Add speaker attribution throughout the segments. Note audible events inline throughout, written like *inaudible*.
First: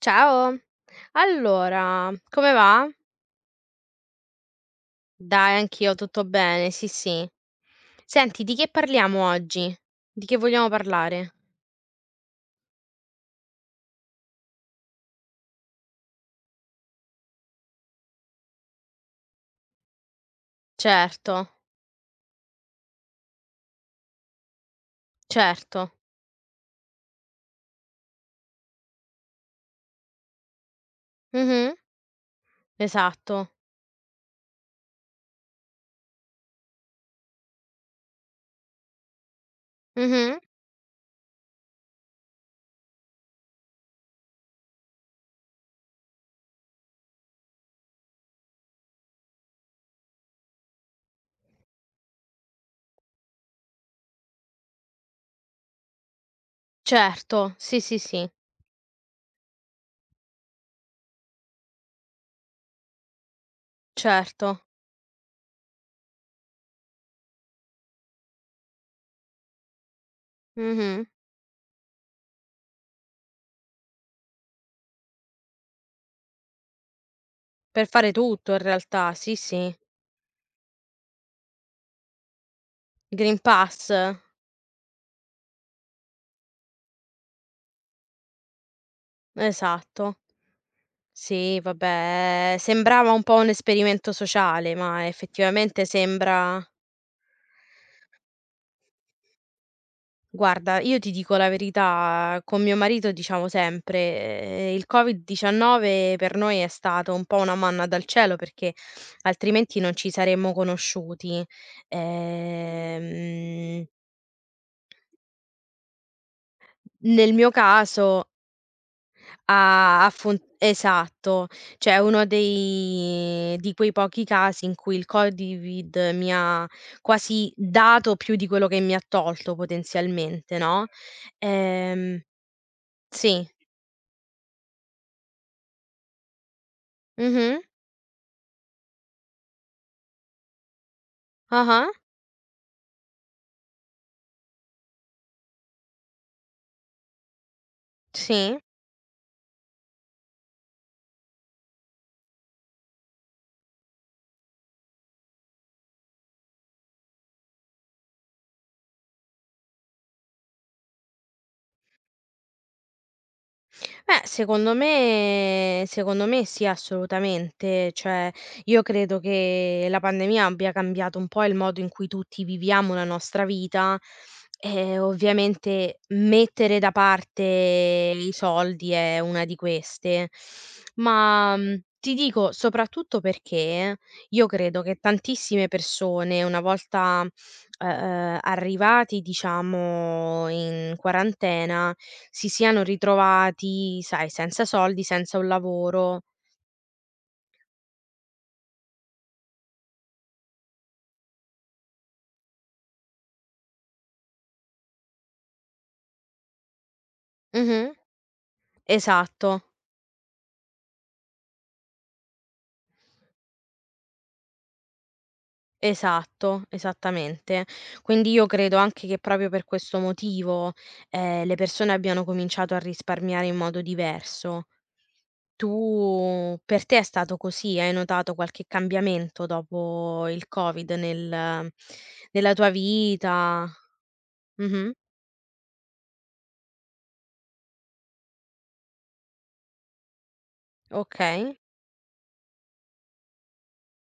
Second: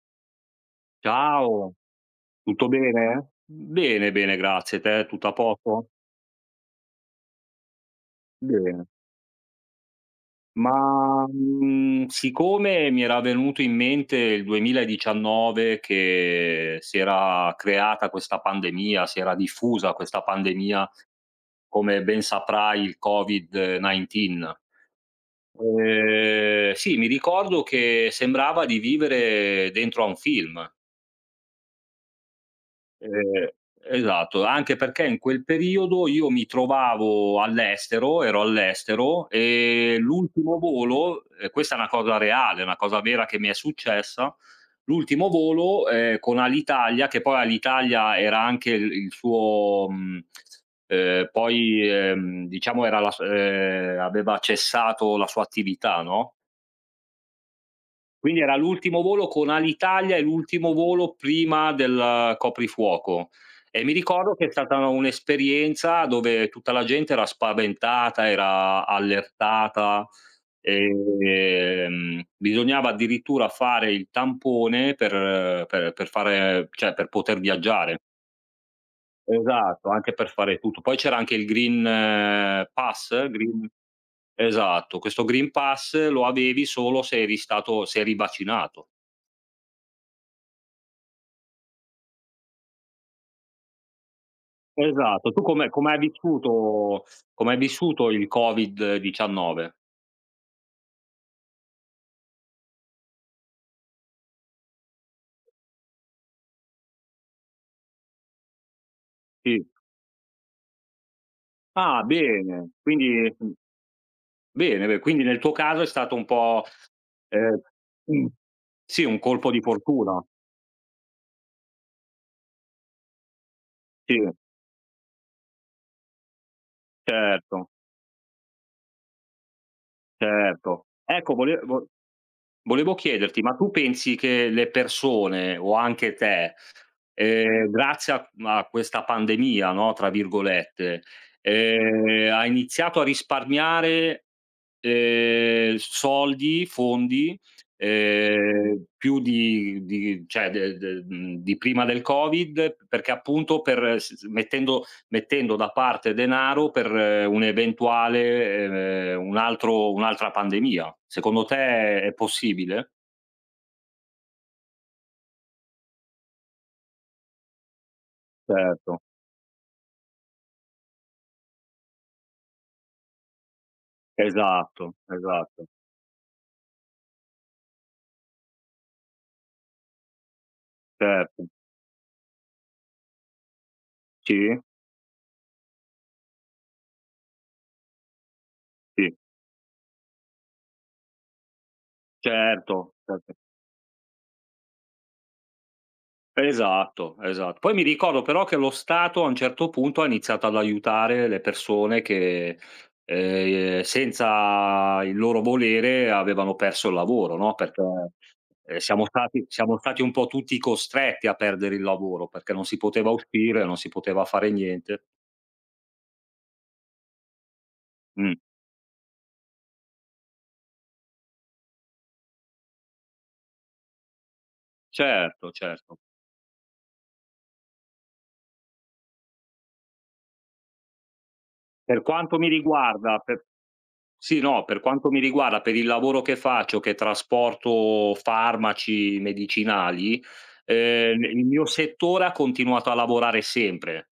Speaker 1: Ciao,
Speaker 2: Ciao,
Speaker 1: allora, come
Speaker 2: tutto
Speaker 1: va?
Speaker 2: bene? Bene, bene, grazie. Te tutto a
Speaker 1: Dai,
Speaker 2: posto?
Speaker 1: anch'io tutto bene, sì, sì. Senti, di che
Speaker 2: Bene.
Speaker 1: parliamo oggi? Di che vogliamo
Speaker 2: Ma,
Speaker 1: parlare?
Speaker 2: mhmm, siccome mi era venuto in mente il 2019 che si era creata questa pandemia, si era diffusa questa pandemia,
Speaker 1: Certo,
Speaker 2: come ben saprai il Covid-19.
Speaker 1: certo.
Speaker 2: Sì, mi ricordo che sembrava di vivere dentro a un film.
Speaker 1: Mh-mh,
Speaker 2: Ehm,
Speaker 1: esatto.
Speaker 2: esatto, anche perché in quel periodo io mi trovavo all'estero, ero all'estero e
Speaker 1: Mh-mh,
Speaker 2: l'ultimo volo e questa è una cosa reale, una cosa vera che mi è successa, l'ultimo volo, con Alitalia, che poi Alitalia era anche il suo poi, diciamo era la s aveva cessato la sua attività, no?
Speaker 1: certo, sì, sì, sì,
Speaker 2: Quindi era l'ultimo volo con Alitalia e l'ultimo volo prima del coprifuoco. E mi ricordo che è
Speaker 1: certo.
Speaker 2: stata un'esperienza dove tutta la gente era spaventata, era allertata,
Speaker 1: Mh-mh.
Speaker 2: bisognava addirittura fare il tampone per fare cioè per poter
Speaker 1: Per
Speaker 2: viaggiare.
Speaker 1: fare tutto in realtà, sì, sì.
Speaker 2: Esatto, anche per fare tutto. Poi c'era anche il Green Pass,
Speaker 1: Green
Speaker 2: Green
Speaker 1: Pass,
Speaker 2: esatto, questo Green Pass lo avevi solo se eri vaccinato.
Speaker 1: esatto. Sì, vabbè, sembrava un po' un esperimento sociale, ma
Speaker 2: Esatto. Tu
Speaker 1: effettivamente sembra.
Speaker 2: come hai vissuto il Covid-19?
Speaker 1: Guarda, io ti dico la verità, con mio marito diciamo sempre, il Covid-19 per noi è stato un po' una manna dal cielo perché
Speaker 2: Sì.
Speaker 1: altrimenti non ci saremmo conosciuti.
Speaker 2: Ah, bene. Quindi
Speaker 1: Ehm,
Speaker 2: bene, be quindi nel tuo caso è stato un po',
Speaker 1: nel mio
Speaker 2: ehm, mh,
Speaker 1: caso
Speaker 2: sì, un colpo di
Speaker 1: ha ha
Speaker 2: fortuna.
Speaker 1: fun esatto, cioè è uno dei di quei
Speaker 2: Sì,
Speaker 1: pochi casi in cui il Covid mi ha quasi
Speaker 2: certo,
Speaker 1: dato più di quello che mi ha tolto potenzialmente, no,
Speaker 2: certo. Ecco, vole vo
Speaker 1: ehm
Speaker 2: Volevo chiederti,
Speaker 1: sì.
Speaker 2: ma tu pensi che le persone o anche te,
Speaker 1: Mh-mh.
Speaker 2: grazie a questa "pandemia", no, tra virgolette,
Speaker 1: Ah-ah,
Speaker 2: ha iniziato a risparmiare, soldi, fondi,
Speaker 1: sì.
Speaker 2: più di di prima del Covid, perché appunto per s s mettendo mettendo da parte denaro per un eventuale un'altra pandemia. Secondo te è possibile?
Speaker 1: Beh, secondo me sì, assolutamente. Cioè, io
Speaker 2: Certo,
Speaker 1: credo che la pandemia abbia cambiato un po' il modo in cui tutti viviamo la nostra vita
Speaker 2: esatto,
Speaker 1: e
Speaker 2: esatto.
Speaker 1: ovviamente mettere da parte i soldi è una di queste.
Speaker 2: Certo.
Speaker 1: Ma, ti dico soprattutto perché
Speaker 2: Sì,
Speaker 1: io credo che tantissime persone una volta
Speaker 2: sì,
Speaker 1: arrivati diciamo in quarantena, si siano
Speaker 2: certo, certo.
Speaker 1: ritrovati, sai, senza soldi, senza un lavoro.
Speaker 2: Esatto, esatto. Poi mi ricordo però che lo Stato a un certo punto ha iniziato ad aiutare le persone che, senza il loro volere avevano perso il lavoro, no, perché,
Speaker 1: Mh-mh. Esatto,
Speaker 2: siamo stati un po' tutti costretti a perdere il lavoro, perché non si poteva uscire, non si poteva fare niente.
Speaker 1: esatto, esattamente. Quindi
Speaker 2: Mh,
Speaker 1: io credo anche che proprio per questo motivo, le persone abbiano cominciato a risparmiare in modo diverso.
Speaker 2: certo, certo.
Speaker 1: Tu per te è stato così? Hai notato qualche cambiamento dopo il Covid
Speaker 2: Per quanto mi
Speaker 1: nella tua
Speaker 2: riguarda, per
Speaker 1: vita?
Speaker 2: Sì, no, per
Speaker 1: Mh-mh,
Speaker 2: quanto mi riguarda, per il lavoro che faccio, che trasporto farmaci, medicinali, il
Speaker 1: okay.
Speaker 2: mio settore ha continuato a lavorare sempre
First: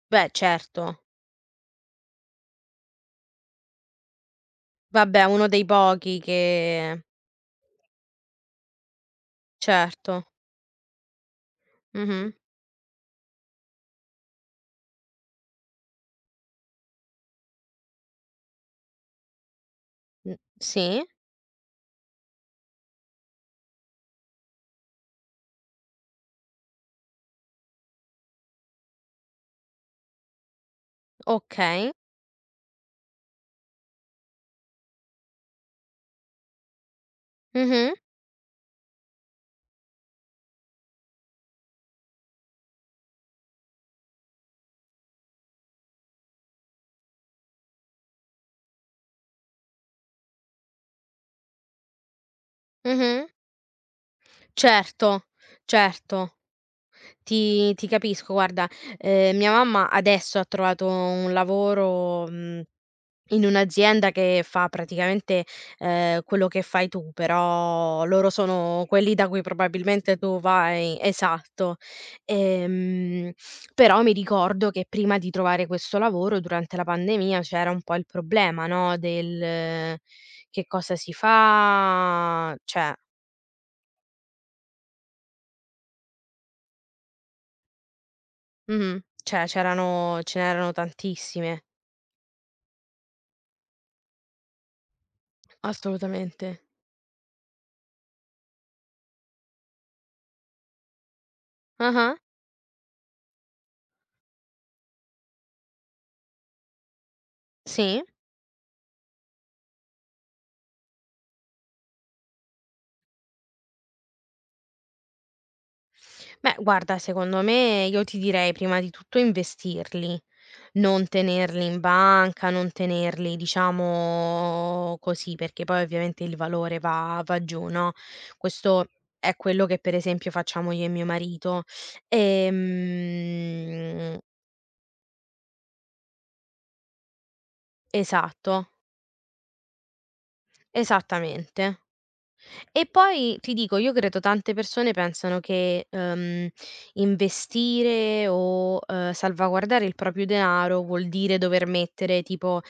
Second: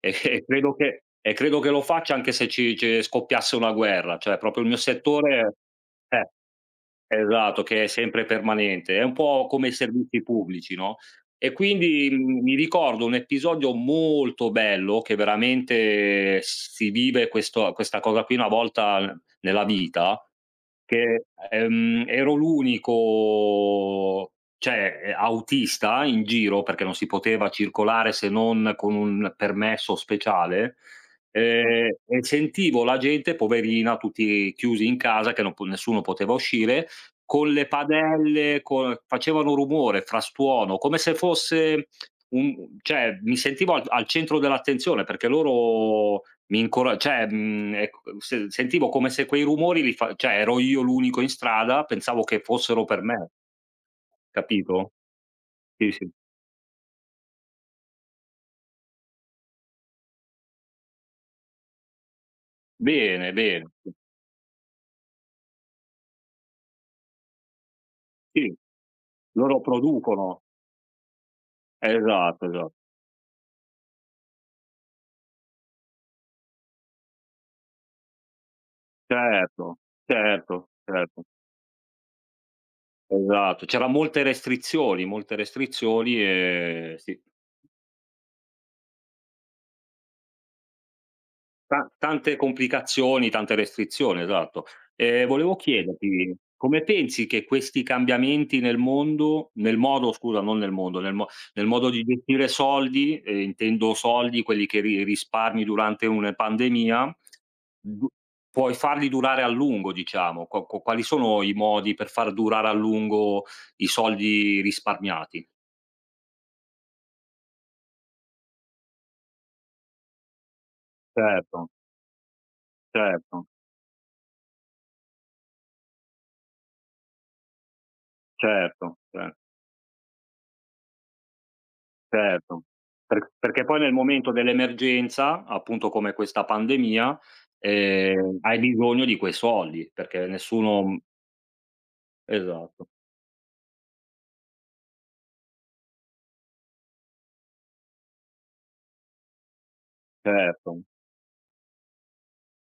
Speaker 2: e
Speaker 1: Beh,
Speaker 2: *laughs* e credo
Speaker 1: certo.
Speaker 2: che lo faccia anche se ci ce scoppiasse una guerra, cioè proprio il mio
Speaker 1: Vabbè, uno
Speaker 2: settore
Speaker 1: dei pochi
Speaker 2: eh.
Speaker 1: che
Speaker 2: Esatto, che è sempre permanente. È un po' come i servizi
Speaker 1: certo.
Speaker 2: pubblici, no, e quindi,
Speaker 1: Mh-mh.
Speaker 2: mi ricordo un episodio molto bello che veramente si vive questo questa cosa qui una volta nella vita,
Speaker 1: Mh, sì,
Speaker 2: che, ero l'unico cioè, autista in giro, perché non si poteva circolare se non con un permesso speciale,
Speaker 1: okay.
Speaker 2: e sentivo la gente poverina, tutti chiusi in casa che non po nessuno poteva uscire con le
Speaker 1: Mh-mh,
Speaker 2: padelle, co facevano rumore, frastuono, come se fosse un cioè mi sentivo al centro dell'attenzione perché loro mi incora cioè, ecco, se sentivo come se quei rumori li fa cioè ero io l'unico in strada, pensavo che fossero per
Speaker 1: mh-mh.
Speaker 2: me, capito?
Speaker 1: Certo,
Speaker 2: Sì, sì.
Speaker 1: certo. Ti capisco, guarda, mia mamma adesso ha trovato un lavoro, mhmm
Speaker 2: Bene,
Speaker 1: in
Speaker 2: bene.
Speaker 1: un'azienda che fa praticamente, quello che fai tu, però loro
Speaker 2: Sì,
Speaker 1: sono quelli da cui
Speaker 2: loro
Speaker 1: probabilmente tu
Speaker 2: producono.
Speaker 1: vai esatto.
Speaker 2: Esatto, esatto.
Speaker 1: Ehm, però mi ricordo che prima di trovare questo lavoro, durante la pandemia, c'era un po' il problema, no, del
Speaker 2: Certo,
Speaker 1: che
Speaker 2: certo,
Speaker 1: cosa si
Speaker 2: certo.
Speaker 1: fa, cioè
Speaker 2: Esatto. C'era molte restrizioni e sì.
Speaker 1: mh-mh, cioè c'erano ce n'erano tantissime.
Speaker 2: Ta tante complicazioni, tante restrizioni, esatto. Volevo chiederti,
Speaker 1: Assolutamente.
Speaker 2: come pensi che questi cambiamenti nel mondo nel modo scusa, non nel mondo, nel modo di
Speaker 1: Ah-ah,
Speaker 2: gestire soldi, intendo soldi, quelli che ri risparmi durante una pandemia,
Speaker 1: sì.
Speaker 2: du puoi farli durare a lungo diciamo, quali sono i modi per far durare a lungo i soldi risparmiati?
Speaker 1: Beh guarda, secondo me io ti direi prima di tutto investirli. Non tenerli
Speaker 2: Certo,
Speaker 1: in banca, non tenerli
Speaker 2: certo,
Speaker 1: diciamo così, perché poi ovviamente il valore va giù, no, questo
Speaker 2: certo, cer
Speaker 1: è quello che per esempio facciamo io e mio marito.
Speaker 2: Certo, perché poi nel
Speaker 1: Ehm,
Speaker 2: momento dell'emergenza, appunto come questa pandemia, hai
Speaker 1: esatto,
Speaker 2: bisogno di quei soldi, perché nessuno
Speaker 1: esattamente. E
Speaker 2: esatto,
Speaker 1: poi ti dico, io credo tante persone pensano che, investire o, salvaguardare il proprio denaro
Speaker 2: certo,
Speaker 1: vuol dire dover mettere tipo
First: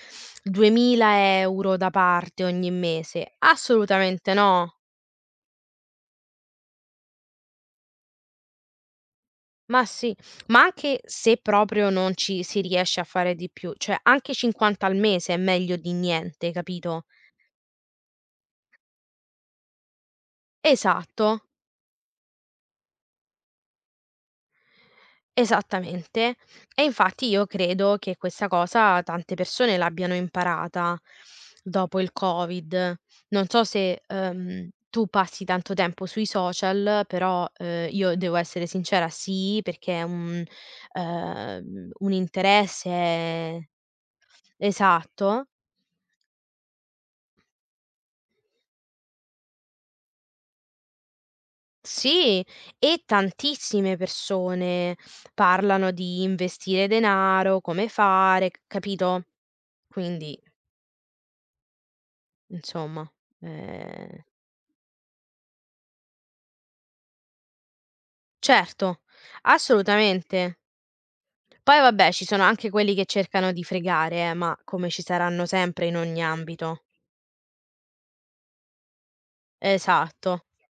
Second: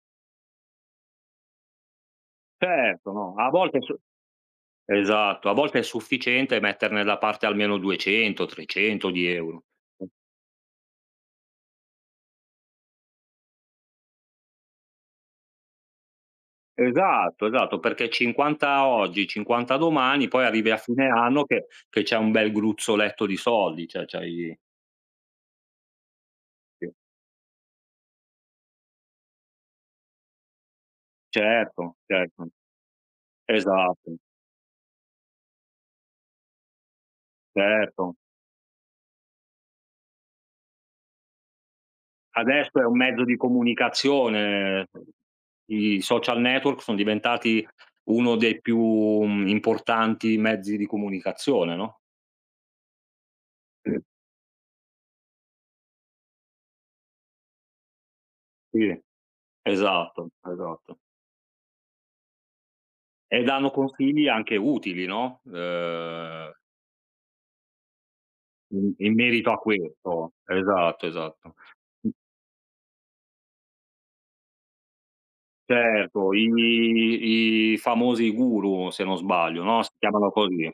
Speaker 1: 2000 € da parte ogni
Speaker 2: certo,
Speaker 1: mese.
Speaker 2: no, a volte è su
Speaker 1: Assolutamente no.
Speaker 2: esatto, a volte è sufficiente metterne da parte almeno 200, 300 €.
Speaker 1: Ma sì, ma anche se proprio non ci si riesce a fare di più, cioè anche 50 al mese è meglio di niente, capito?
Speaker 2: Esatto, esatto, perché 50 oggi, 50 domani, poi arrivi a fine anno
Speaker 1: Esatto.
Speaker 2: che c'è un bel gruzzoletto di soldi, cioè c'hai
Speaker 1: Esattamente. E
Speaker 2: sì,
Speaker 1: infatti io credo che questa cosa tante persone l'abbiano imparata
Speaker 2: certo,
Speaker 1: dopo il
Speaker 2: certo,
Speaker 1: Covid. Non so se,
Speaker 2: esatto,
Speaker 1: tu passi tanto tempo sui social, però, io
Speaker 2: certo.
Speaker 1: devo essere sincera, sì, perché è un
Speaker 2: Adesso è un mezzo di
Speaker 1: interesse
Speaker 2: comunicazione.
Speaker 1: esatto.
Speaker 2: I social network son diventati uno dei più, importanti mezzi di comunicazione, no?
Speaker 1: Sì, e tantissime persone parlano di investire denaro, come fare, c
Speaker 2: Sì,
Speaker 1: capito?
Speaker 2: esatto,
Speaker 1: Quindi
Speaker 2: esatto.
Speaker 1: insomma,
Speaker 2: E danno
Speaker 1: ehm,
Speaker 2: consigli anche utili, no, in
Speaker 1: certo,
Speaker 2: in merito a questo.
Speaker 1: assolutamente.
Speaker 2: Esatto, esatto.
Speaker 1: Poi vabbè, ci sono anche quelli che cercano di fregare, ma come ci saranno sempre in ogni
Speaker 2: Certo,
Speaker 1: ambito.
Speaker 2: i famosi guru, se non sbaglio, no, si chiamano
Speaker 1: Esatto.
Speaker 2: così.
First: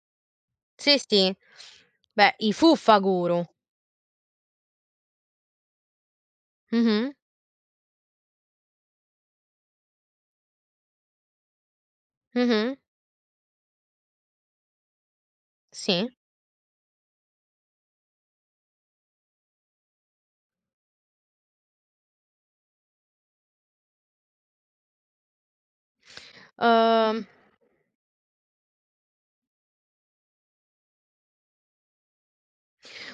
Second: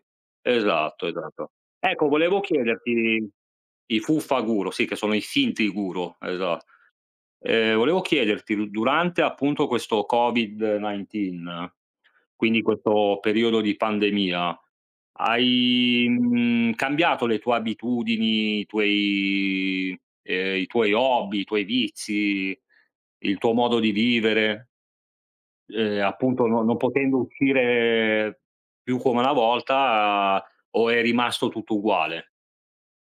Speaker 1: Sì,
Speaker 2: Esatto,
Speaker 1: sì.
Speaker 2: esatto. Ecco,
Speaker 1: Beh,
Speaker 2: volevo
Speaker 1: i
Speaker 2: chiederti
Speaker 1: fuffaguru.
Speaker 2: i fuffaguru, sì, che sono i finti guru, esa
Speaker 1: Mh-mh,
Speaker 2: volevo chiederti du durante appunto questo Covid-19, quindi
Speaker 1: mh-mh,
Speaker 2: questo periodo di pandemia,
Speaker 1: sì.
Speaker 2: hai, cambiato le tue abitudini, i tuoi hobby, i tuoi vizi, il tuo modo di vivere? Appunto no non potendo
Speaker 1: Uhm
Speaker 2: uscire più come una volta o è rimasto tutto uguale?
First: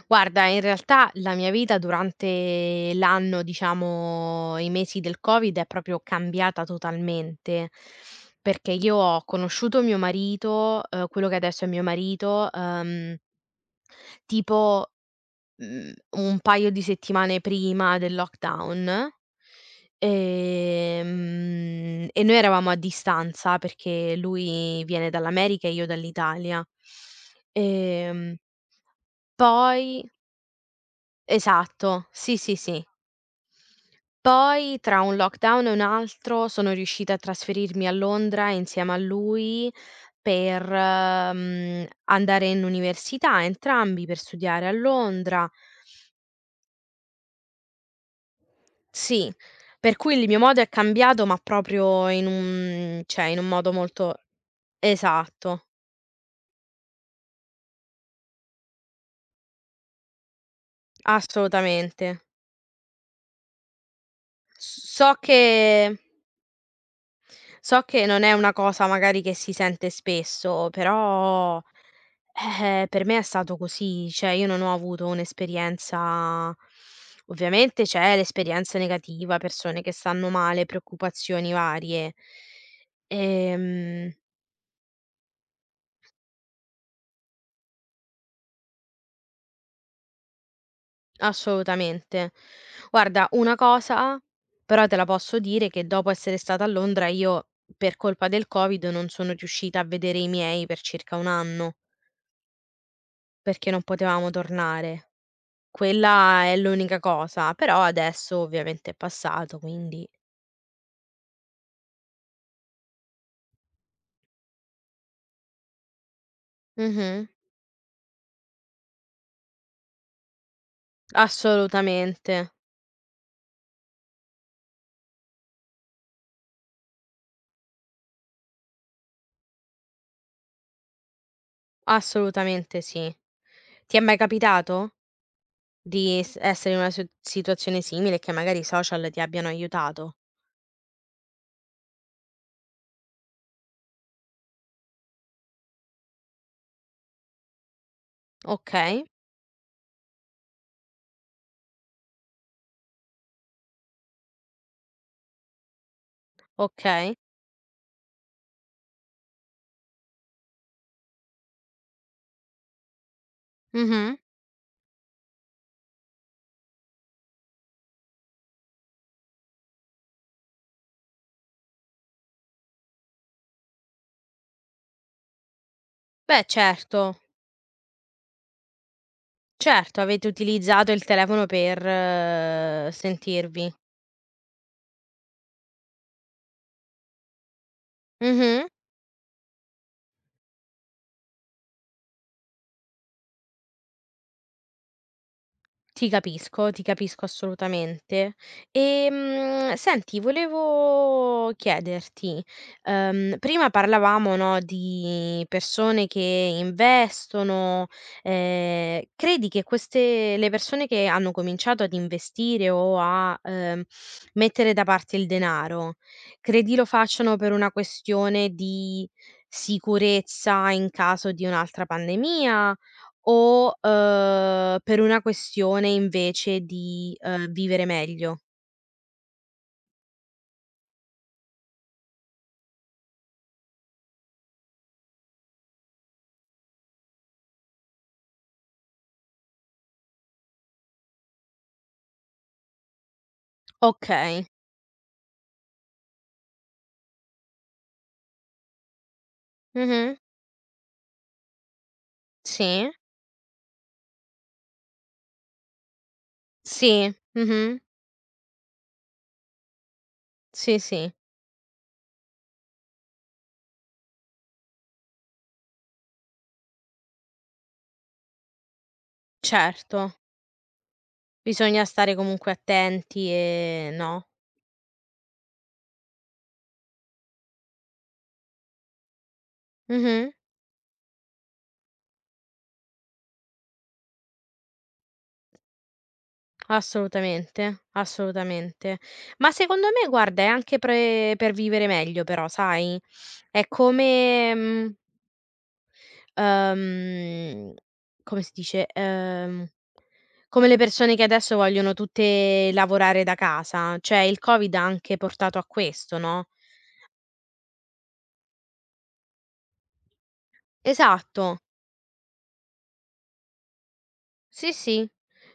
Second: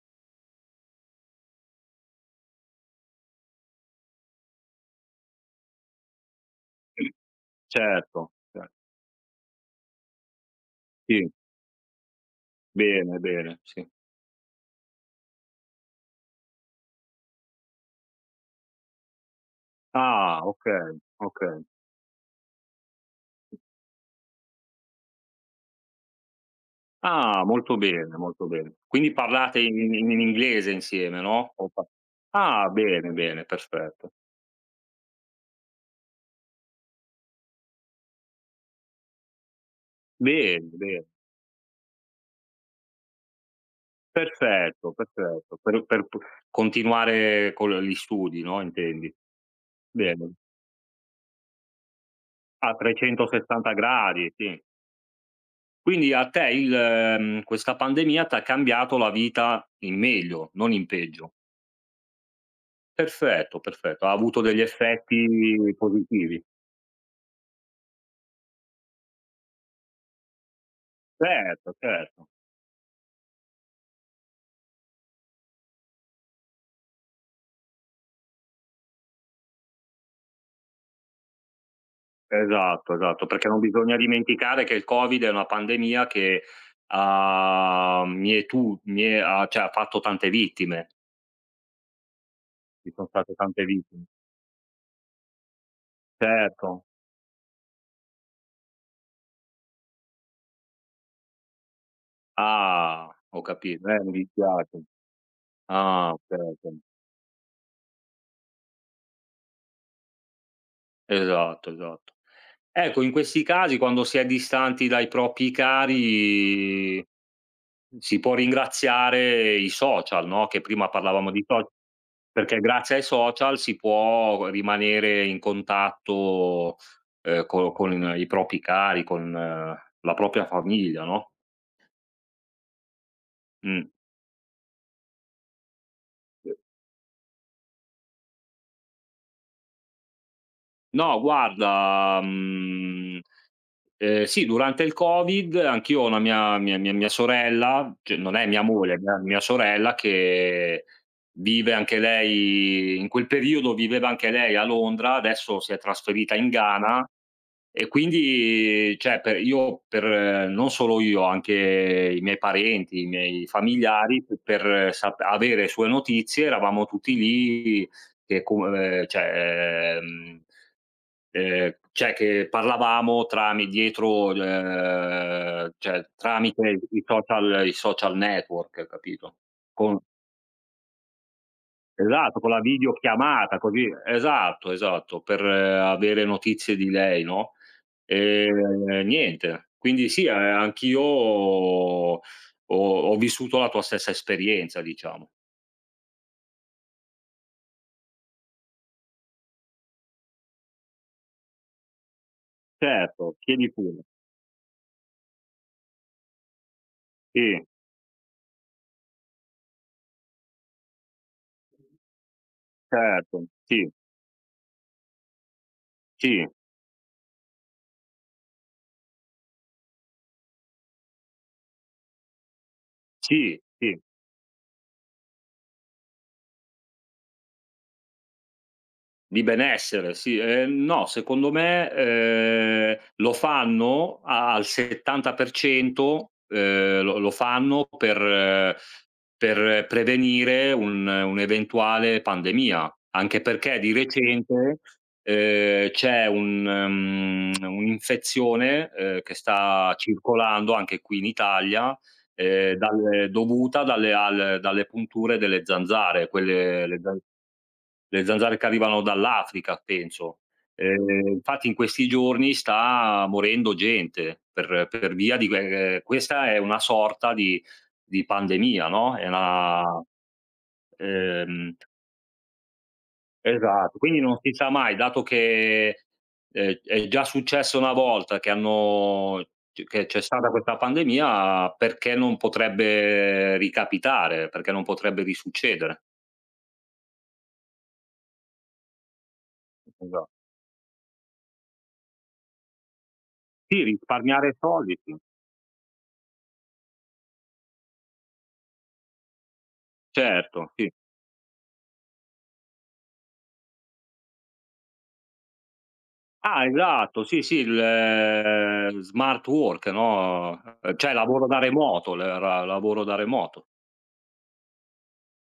Speaker 1: Guarda, in realtà la mia vita durante l'anno, diciamo i mesi del Covid, è proprio cambiata totalmente,
Speaker 2: Certo, cer
Speaker 1: perché io ho conosciuto mio marito, quello
Speaker 2: sì,
Speaker 1: che adesso è mio marito,
Speaker 2: bene, bene, sì.
Speaker 1: tipo, mhmm, un paio di settimane prima del lockdown,
Speaker 2: Ah, okay, okay.
Speaker 1: e noi eravamo a distanza perché lui viene dall'America e io dall'Italia.
Speaker 2: Ah, molto bene,
Speaker 1: Ehm,
Speaker 2: molto bene. Quindi parlate in
Speaker 1: poi
Speaker 2: in in inglese insieme, no? O pa
Speaker 1: Esatto, sì, sì,
Speaker 2: ah,
Speaker 1: sì.
Speaker 2: bene, bene, perfetto.
Speaker 1: Poi tra un lockdown e un altro sono riuscita a trasferirmi a Londra insieme a lui per,
Speaker 2: Bene, bene.
Speaker 1: andare in università entrambi, per studiare a
Speaker 2: Perfetto,
Speaker 1: Londra.
Speaker 2: perfetto. Per p continuare con gli studi, no, intendi.
Speaker 1: Sì, per cui il
Speaker 2: Bene.
Speaker 1: mio modo è cambiato, ma proprio in
Speaker 2: A
Speaker 1: un cioè in un modo
Speaker 2: 360
Speaker 1: molto
Speaker 2: gradi, sì.
Speaker 1: esatto,
Speaker 2: Quindi a te questa pandemia t'ha cambiato la vita in meglio, non in peggio.
Speaker 1: assolutamente.
Speaker 2: Perfetto, perfetto, ha avuto degli
Speaker 1: S so
Speaker 2: effetti
Speaker 1: che
Speaker 2: positivi.
Speaker 1: So che non è una cosa magari che si sente spesso, però,
Speaker 2: Certo, certo.
Speaker 1: per me è stato così, cioè io non ho avuto un'esperienza ovviamente c'è l'esperienza negativa, persone che stanno male, preoccupazioni varie.
Speaker 2: Esatto, esatto, perché non bisogna
Speaker 1: Ehm,
Speaker 2: dimenticare che il Covid è una pandemia che ha mietu mie ha cioè ha fatto tante vittime,
Speaker 1: assolutamente.
Speaker 2: ci son
Speaker 1: Guarda,
Speaker 2: state
Speaker 1: una
Speaker 2: tante vittime.
Speaker 1: cosa però te la posso dire che dopo essere stata a
Speaker 2: Certo.
Speaker 1: Londra io, per colpa del Covid, non sono riuscita a vedere i miei per circa 1 anno,
Speaker 2: Ah, ho
Speaker 1: perché non
Speaker 2: capito. Mi
Speaker 1: potevamo
Speaker 2: dispiace.
Speaker 1: tornare.
Speaker 2: Ah, okay,
Speaker 1: Quella è
Speaker 2: okay.
Speaker 1: l'unica cosa, però adesso ovviamente è passato, quindi
Speaker 2: Esatto, esatto. Ecco, in questi casi quando si è distanti dai propri cari
Speaker 1: mh-mh,
Speaker 2: si può ringraziare i social, no, che prima parlavamo di so
Speaker 1: assolutamente,
Speaker 2: perché grazie ai social si può rimanere in contatto, co con i propri cari, con la propria famiglia, no,
Speaker 1: assolutamente sì.
Speaker 2: mh.
Speaker 1: Ti è mai capitato di s essere in una situazione simile e che magari i social ti abbiano aiutato?
Speaker 2: No guarda, mhmm sì, durante il Covid anch'io ho una mia sorella, cioè non è mia moglie,
Speaker 1: Okay,
Speaker 2: mia sorella che vive anche lei in quel periodo viveva anche lei a Londra, adesso si è trasferita in Ghana
Speaker 1: okay.
Speaker 2: e quindi cioè per io per non solo io, anche i miei parenti, i miei
Speaker 1: Mh-mh.
Speaker 2: familiari, p per sap avere sue notizie eravamo tutti lì che co ehm, cioè, ehm che parlavamo trami dietro cioè
Speaker 1: Beh
Speaker 2: tramite
Speaker 1: certo,
Speaker 2: i social network, capito? Con
Speaker 1: certo avete utilizzato il telefono
Speaker 2: esatto, con la
Speaker 1: per
Speaker 2: videochiamata
Speaker 1: sentirvi.
Speaker 2: così esatto, esatto, per avere notizie di lei, no,
Speaker 1: Mh-mh.
Speaker 2: niente. Quindi sì, anch'io ho vissuto la tua stessa esperienza, diciamo.
Speaker 1: Ti capisco, assolutamente. Senti, volevo chiederti,
Speaker 2: Certo,
Speaker 1: prima
Speaker 2: chiedi pure.
Speaker 1: parlavamo, no, di persone che
Speaker 2: Sì,
Speaker 1: investono, credi che queste le persone che hanno cominciato ad investire o a,
Speaker 2: certo, sì,
Speaker 1: mettere da parte il denaro,
Speaker 2: sì,
Speaker 1: credi lo facciano per una questione di sicurezza in caso di un'altra pandemia?
Speaker 2: sì,
Speaker 1: O,
Speaker 2: sì.
Speaker 1: per una questione invece di, vivere meglio.
Speaker 2: Di benessere, sì. No, secondo me, lo fanno a al 70%, lo fanno per prevenire un'eventuale pandemia, anche perché di
Speaker 1: Okay.
Speaker 2: recente, c'è un'infezione, che sta
Speaker 1: Mh-mh.
Speaker 2: circolando anche qui in Italia,
Speaker 1: Sì.
Speaker 2: dal dovuta dalle al dalle punture delle zanzare, quelle le
Speaker 1: Sì.
Speaker 2: zan
Speaker 1: Mh-mh.
Speaker 2: le zanzare che arrivano dall'Africa penso.
Speaker 1: Sì, sì.
Speaker 2: Infatti in questi giorni sta morendo gente per via di que questa è una sorta di pandemia, no, è una
Speaker 1: Certo.
Speaker 2: ehm,
Speaker 1: Bisogna stare comunque attenti e
Speaker 2: esatto, quindi
Speaker 1: no.
Speaker 2: non si sa mai, dato che, è già successo una volta che hanno c che c'è
Speaker 1: Mh-mh.
Speaker 2: stata questa pandemia, perché non potrebbe ricapitare, perché non potrebbe risuccedere?
Speaker 1: Assolutamente, assolutamente. Ma secondo me
Speaker 2: Esa
Speaker 1: guarda è anche pre per vivere meglio però, sai? È
Speaker 2: sì,
Speaker 1: come
Speaker 2: risparmiare
Speaker 1: mhmm
Speaker 2: soldi, sì.
Speaker 1: Uhm, come si dice, come
Speaker 2: Certo,
Speaker 1: le
Speaker 2: sì.
Speaker 1: persone che adesso vogliono tutte lavorare da casa, cioè il Covid ha anche portato a questo, no.
Speaker 2: Ah, esatto, sì, sì, il smart work, no, cioè lavoro da
Speaker 1: Esatto,
Speaker 2: remoto, l ra lavoro da remoto.
Speaker 1: sì, sì.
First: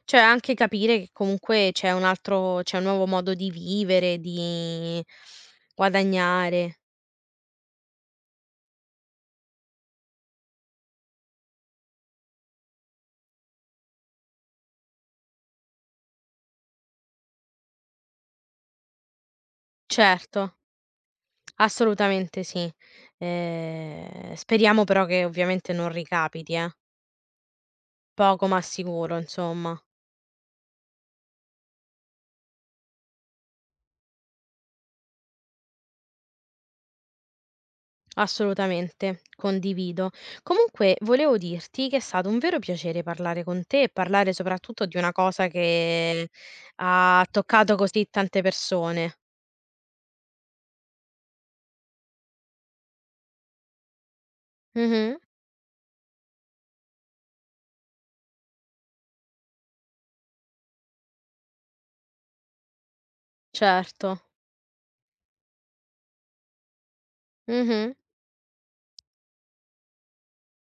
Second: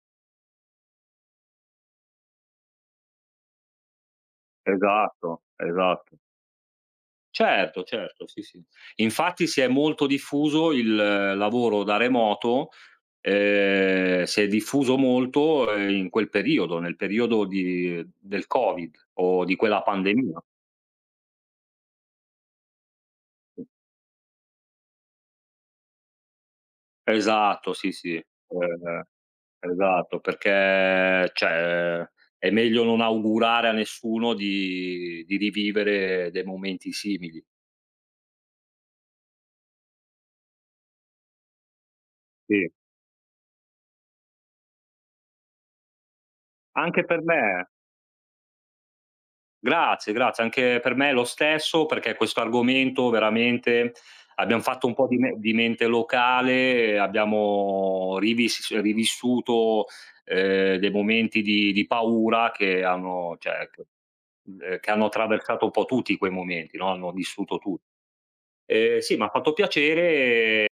Speaker 1: Cioè anche capire che comunque c'è un nuovo modo di vivere, di
Speaker 2: Esatto, esatto.
Speaker 1: guadagnare.
Speaker 2: Certo, certo, sì, sì. Infatti si è molto diffuso il lavoro da remoto, si è diffuso molto, in quel periodo, nel periodo di del Covid o di quella pandemia.
Speaker 1: Certo, assolutamente sì. Speriamo però che ovviamente non ricapiti, eh.
Speaker 2: Esatto, sì, sì.
Speaker 1: Poco ma
Speaker 2: Ehm
Speaker 1: sicuro, insomma.
Speaker 2: Esatto, perché cioè è meglio non augurare a nessuno di rivivere dei momenti simili.
Speaker 1: Assolutamente, condivido. Comunque volevo dirti che è stato un vero
Speaker 2: Sì.
Speaker 1: piacere parlare con te e parlare soprattutto di una cosa che
Speaker 2: Anche per
Speaker 1: ha
Speaker 2: me.
Speaker 1: toccato così tante persone.
Speaker 2: Grazie, grazie. Anche per me è lo stesso, perché questo argomento veramente abbiam fatto un po'
Speaker 1: Mh-mh,
Speaker 2: di mente locale, abbiamo rivissuto, dei momenti di paura
Speaker 1: certo.
Speaker 2: che hanno attraversato un po' tutti quei momenti, no, hanno vissuto tu
Speaker 1: Mh-mh.
Speaker 2: sì, m'ha fatto piacere